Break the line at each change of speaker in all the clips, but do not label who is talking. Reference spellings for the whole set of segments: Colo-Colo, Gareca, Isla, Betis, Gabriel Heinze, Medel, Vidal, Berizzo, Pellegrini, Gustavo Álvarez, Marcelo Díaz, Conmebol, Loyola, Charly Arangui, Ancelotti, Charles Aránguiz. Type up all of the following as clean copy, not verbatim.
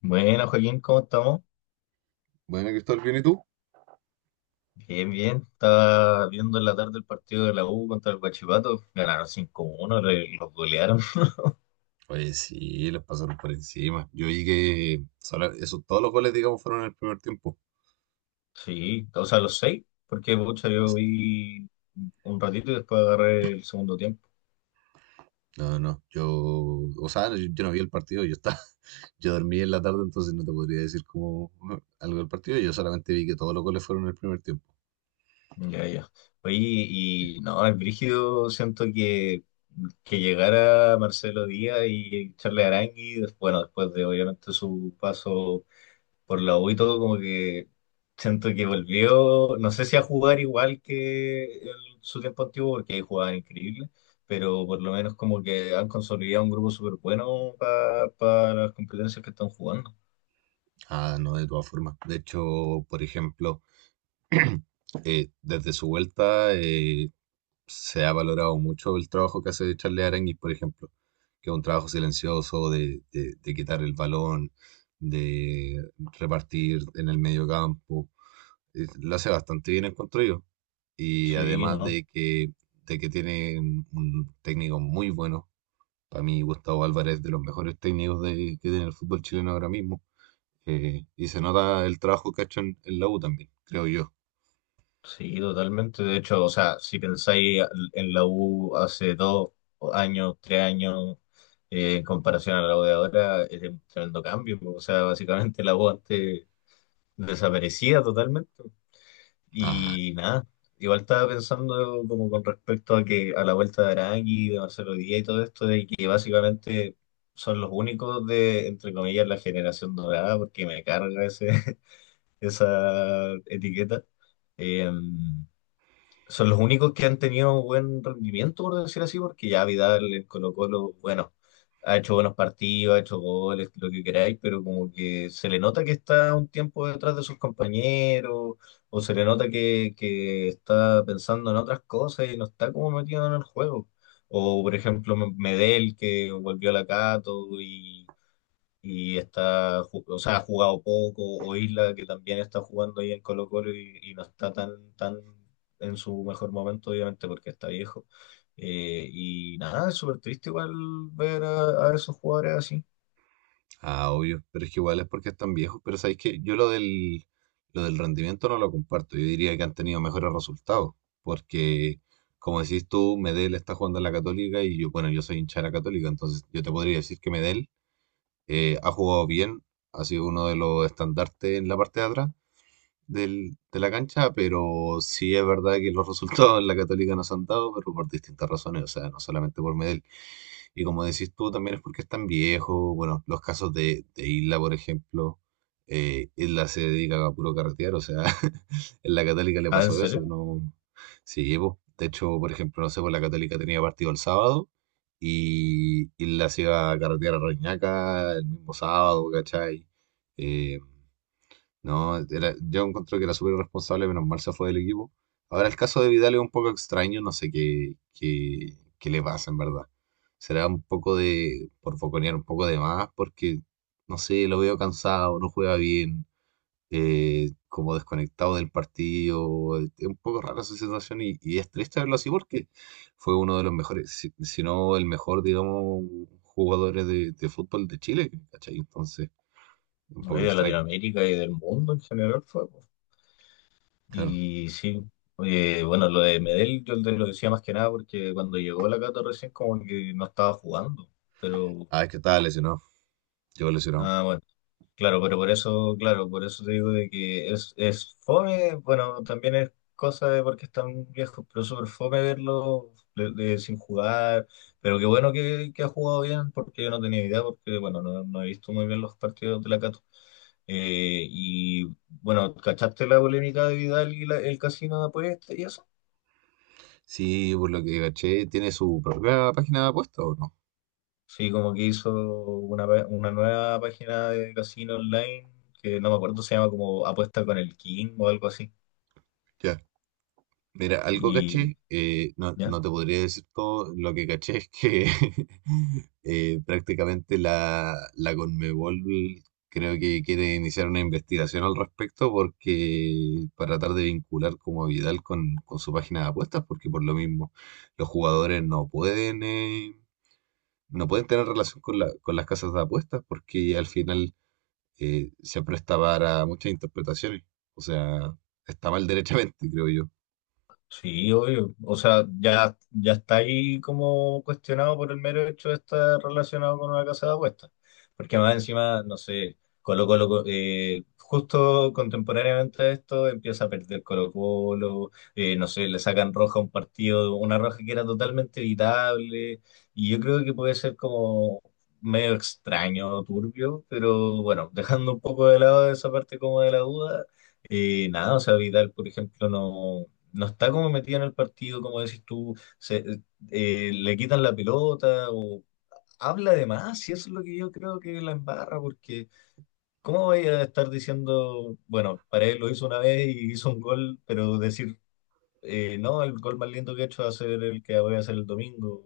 Bueno, Joaquín, ¿cómo estamos?
Bueno, Cristóbal, ¿bien y tú?
Bien, bien. Estaba viendo en la tarde el partido de la U contra el Guachipato. Ganaron cinco uno los golearon.
Oye, sí, les pasaron por encima. Yo vi que eso, todos los goles, digamos, fueron en el primer tiempo.
Sí, o sea, los seis, porque pucha, yo vi un ratito y después agarré el segundo tiempo.
No, no, yo, o sea, yo no vi el partido, yo estaba, yo dormí en la tarde, entonces no te podría decir como algo del partido, yo solamente vi que todos los goles fueron en el primer tiempo.
Ya, ya. Oye,
Sí.
y no, el brígido, siento que llegara Marcelo Díaz y Charly Arangui, bueno, después de obviamente su paso por la U y todo, como que siento que volvió, no sé si a jugar igual que en su tiempo antiguo, porque ahí jugaban increíble, pero por lo menos como que han consolidado un grupo súper bueno para las competencias que están jugando.
Ah, no, de todas formas. De hecho, por ejemplo, desde su vuelta, se ha valorado mucho el trabajo que hace Charles Aránguiz, por ejemplo, que es un trabajo silencioso de quitar el balón, de repartir en el medio campo. Lo hace bastante bien, encuentro yo. Y
Sí,
además
no,
de que tiene un técnico muy bueno. Para mí, Gustavo Álvarez, de los mejores técnicos que tiene el fútbol chileno ahora mismo. Y se nota el trabajo que ha hecho en la U también, creo yo.
sí, totalmente. De hecho, o sea, si pensáis en la U hace dos años, tres años, en comparación a la U de ahora, es un tremendo cambio. O sea, básicamente la U antes desaparecía totalmente.
Ah,
Y nada, igual estaba pensando como con respecto a que a la vuelta de Arangui, de Marcelo Díaz y todo esto, de que básicamente son los únicos de, entre comillas, la generación dorada, porque me carga ese, esa etiqueta. Eh, Son los únicos que han tenido buen rendimiento, por decir así, porque ya Vidal en Colo-Colo, bueno, ha hecho buenos partidos, ha hecho goles, lo que queráis, pero como que se le nota que está un tiempo detrás de sus compañeros, o se le nota que está pensando en otras cosas y no está como metido en el juego. O, por ejemplo, Medel, que volvió a la Cato y o sea, ha jugado poco, o Isla que también está jugando ahí en Colo-Colo y no está tan en su mejor momento, obviamente, porque está viejo. Y nada, es súper triste igual ver a esos jugadores así.
Obvio, pero es que igual es porque están viejos. Pero sabéis que yo lo del rendimiento no lo comparto. Yo diría que han tenido mejores resultados. Porque, como decís tú, Medel está jugando en la Católica y yo, bueno, yo soy hincha de la Católica, entonces yo te podría decir que Medel ha jugado bien, ha sido uno de los estandartes en la parte de atrás de la cancha, pero sí es verdad que los resultados en la Católica nos han dado, pero por distintas razones, o sea, no solamente por Medel. Y como decís tú, también es porque están viejos. Bueno, los casos de Isla, por ejemplo, Isla se dedica a puro carretear, o sea, en la Católica le
Ah, ¿en
pasó eso,
serio?
no. Sí, pues, de hecho, por ejemplo, no sé, pues la Católica tenía partido el sábado y Isla se iba a carretear a Reñaca el mismo sábado, ¿cachai? Eh, no, era- Yo encontré que era súper irresponsable, menos mal se fue del equipo. Ahora el caso de Vidal es un poco extraño, no sé qué le pasa en verdad. Será un poco de, por foconear un poco de más, porque, no sé, lo veo cansado, no juega bien, como desconectado del partido. Es un poco rara su situación y es triste verlo así porque fue uno de los mejores, si no el mejor, digamos, jugadores de fútbol de Chile, ¿cachai? Entonces, un
No, y
poco
de
extraño.
Latinoamérica y del mundo en general fue. Po.
Claro.
Y sí, bueno, lo de Medel yo te lo decía más que nada porque cuando llegó la Cato recién como que no estaba jugando, pero
Ah, es que estaba lesionado. ¿Qué lesionado?
nada, bueno. Claro, pero por eso, claro, por eso te digo de que es fome, bueno, también es cosa de porque están viejos, pero es súper fome verlo sin jugar, pero qué bueno que ha jugado bien, porque yo no tenía idea, porque bueno, no he visto muy bien los partidos de la Cato. Eh, y bueno, ¿cachaste la polémica de Vidal y el casino de apuestas y eso?
Sí, por lo que caché, tiene su propia página de apuestas o no.
Sí, como que hizo una, una nueva página de casino online, que no me acuerdo, se llama como Apuesta con el King o algo así,
Ya. Mira, algo
y...
caché, no,
¿ya?
no te podría decir todo, lo que caché es que prácticamente la Conmebol creo que quiere iniciar una investigación al respecto porque para tratar de vincular como a Vidal con su página de apuestas, porque por lo mismo los jugadores no pueden, no pueden tener relación con con las casas de apuestas porque al final se presta para muchas interpretaciones. O sea, está mal derechamente, creo yo.
Sí, obvio. O sea, ya, ya está ahí como cuestionado por el mero hecho de estar relacionado con una casa de apuestas. Porque más encima, no sé, Colo Colo, justo contemporáneamente a esto empieza a perder Colo Colo, no sé, le sacan roja a un partido, una roja que era totalmente evitable. Y yo creo que puede ser como medio extraño, turbio, pero bueno, dejando un poco de lado esa parte como de la duda. Nada, o sea, Vidal, por ejemplo, no está como metida en el partido, como decís tú, se, le quitan la pelota o habla de más, y eso es lo que yo creo que la embarra, porque ¿cómo voy a estar diciendo, bueno, para lo hizo una vez y hizo un gol, pero decir, no, el gol más lindo que he hecho va a ser el que voy a hacer el domingo,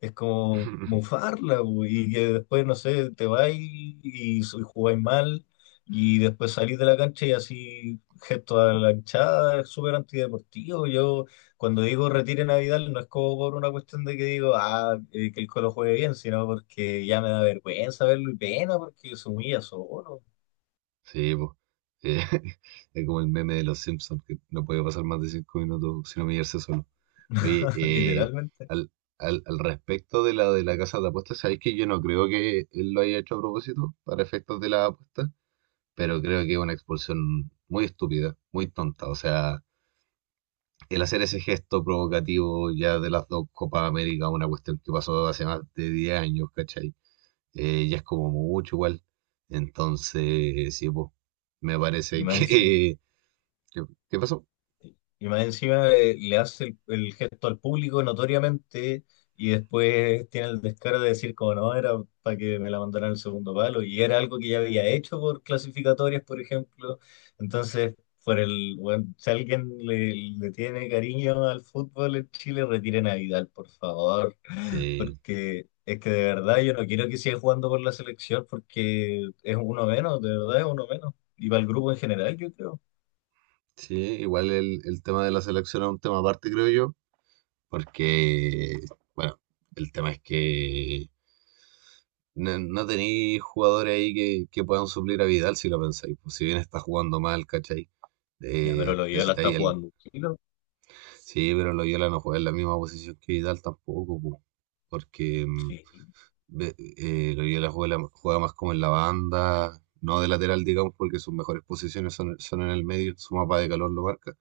es como bufarla, bu, y que después, no sé, te vas y jugáis mal, y después salís de la cancha y así, gesto a la hinchada, es súper antideportivo. Yo, cuando digo retiren a Vidal, no es como por una cuestión de que digo, ah, que el Colo juegue bien, sino porque ya me da vergüenza verlo y pena porque se humilla solo,
Sí, pues. Eh, es como el meme de los Simpsons, que no puede pasar más de cinco minutos sin humillarse solo. Oye,
literalmente.
al, al respecto de la casa de apuestas, sabéis que yo no creo que él lo haya hecho a propósito para efectos de la apuesta, pero creo que es una expulsión muy estúpida, muy tonta. O sea, el hacer ese gesto provocativo ya de las dos Copas América, una cuestión que pasó hace más de 10 años, ¿cachai? Ya es como mucho igual. Entonces, sí, pues, me
Y
parece
más encima
que... ¿Qué, qué pasó?
Y más encima le hace el gesto al público notoriamente y después tiene el descaro de decir como no, era para que me la mandaran al segundo palo y era algo que ya había hecho por clasificatorias, por ejemplo. Entonces, por el, bueno, si alguien le tiene cariño al fútbol en Chile, retiren a Vidal, por favor,
Sí,
porque es que de verdad yo no quiero que siga jugando por la selección porque es uno menos, de verdad es uno menos. Y para el grupo en general, yo creo.
sí, igual el tema de la selección es un tema aparte, creo yo, porque, bueno, el tema es que no, no tenéis jugadores ahí que puedan suplir a Vidal si lo pensáis, pues, si bien está jugando mal, ¿cachai?
Ya, pero
Eh,
lo la está
necesitáis al-
jugando.
Sí, pero Loyola no juega en la misma posición que Vidal tampoco, po, porque
Sí,
Loyola juega, juega más como en la banda, no de lateral, digamos, porque sus mejores posiciones son, son en el medio, su mapa de calor lo marca,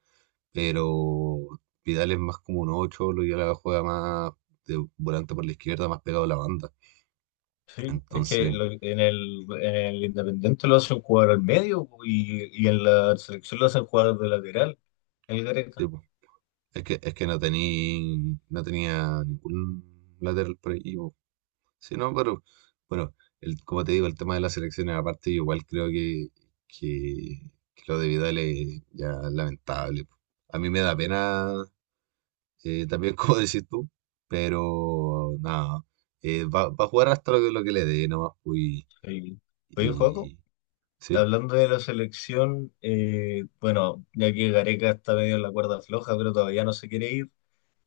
pero Vidal es más como un 8, Loyola juega más de volante por la izquierda, más pegado a la banda.
sí, es que
Entonces,
en en el Independiente lo hacen jugar al medio y en la selección lo hacen jugar de lateral, el
sí,
Gareca.
po, es que no, no tenía ningún lateral por ahí. Sí, no, pero bueno, como te digo, el tema de las elecciones, aparte, yo igual creo que, que lo de Vidal es ya lamentable, po. A mí me da pena también, como decís tú, pero nada, va a jugar hasta lo que le dé, nomás, pues,
Sí. Oye, Joaco,
y sí,
hablando de la selección, bueno, ya que Gareca está medio en la cuerda floja, pero todavía no se quiere ir,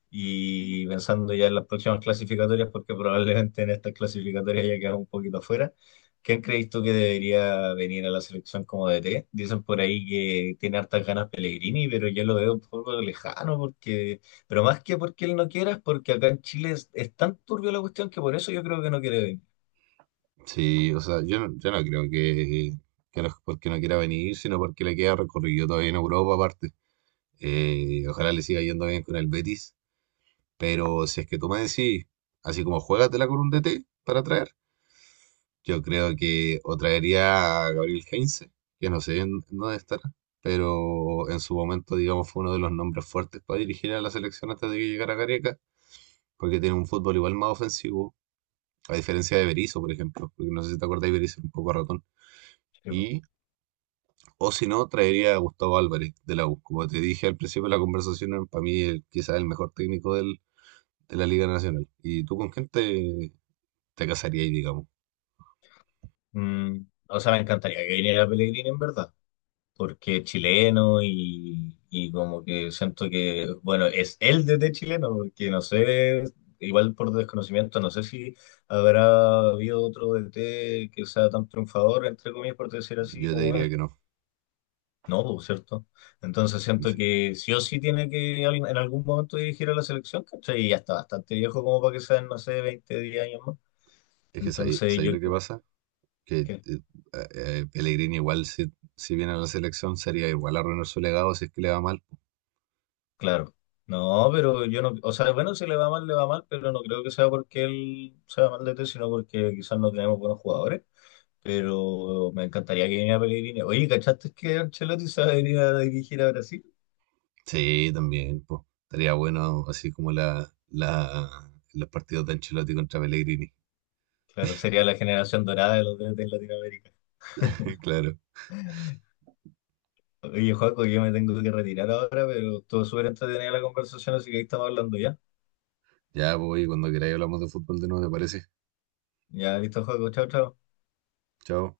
y pensando ya en las próximas clasificatorias, porque probablemente en estas clasificatorias ya quedas un poquito afuera. ¿Quién crees tú que debería venir a la selección como DT? Dicen por ahí que tiene hartas ganas Pellegrini, pero yo lo veo un poco lejano, porque, pero más que porque él no quiera, es porque acá en Chile es tan turbio la cuestión que por eso yo creo que no quiere venir.
sí, o sea, yo no, yo no creo que no es porque no quiera venir, sino porque le queda recorrido todavía en Europa, aparte. Ojalá le siga yendo bien con el Betis. Pero si es que tú me decís, así como juégatela con un DT para traer, yo creo que o traería a Gabriel Heinze, que no sé en dónde estará, pero en su momento, digamos, fue uno de los nombres fuertes para dirigir a la selección antes de que llegara Gareca, porque tiene un fútbol igual más ofensivo, a diferencia de Berizzo, por ejemplo, porque no sé si te acuerdas, de Berizzo un poco ratón.
Sí, po.
Y, o si no, traería a Gustavo Álvarez de la U. Como te dije al principio de la conversación, para mí quizás el mejor técnico de la Liga Nacional. ¿Y tú con quién te casarías, digamos?
Mm, o sea, me encantaría que viniera Pellegrini en verdad. Porque es chileno y como que siento que, bueno, es él desde chileno, porque no sé, igual por desconocimiento, no sé si habrá habido otro DT que sea tan triunfador, entre comillas, por decir así,
Yo te
como
diría
él.
que no.
No, pues, ¿cierto? Entonces siento
Sí.
que sí o sí tiene que en algún momento dirigir a la selección, ¿cachai? Y ya está bastante viejo como para que sean, no sé, 20 10 años más.
Es que
Entonces
sabéis
yo...
lo que pasa, que Pellegrini igual si viene a la selección sería igual arruinar su legado si es que le va mal.
Claro. No, pero yo no, o sea, bueno, si le va mal, le va mal, pero no creo que sea porque él sea mal de té, sino porque quizás no tenemos buenos jugadores. Pero me encantaría que viniera Pellegrini. Oye, ¿cachaste que Ancelotti se va a venir a dirigir a Brasil?
Sí, también, pues. Estaría bueno así como los partidos de Ancelotti contra Pellegrini.
Claro, sería la generación dorada de los DT en Latinoamérica.
Claro.
Oye, Joaco, yo me tengo que retirar ahora, pero estuvo súper entretenida la conversación, así que ahí estamos hablando ya.
Ya, voy, cuando queráis hablamos de fútbol de nuevo, ¿te parece?
Ya, listo, Joaco, chao, chao.
Chao.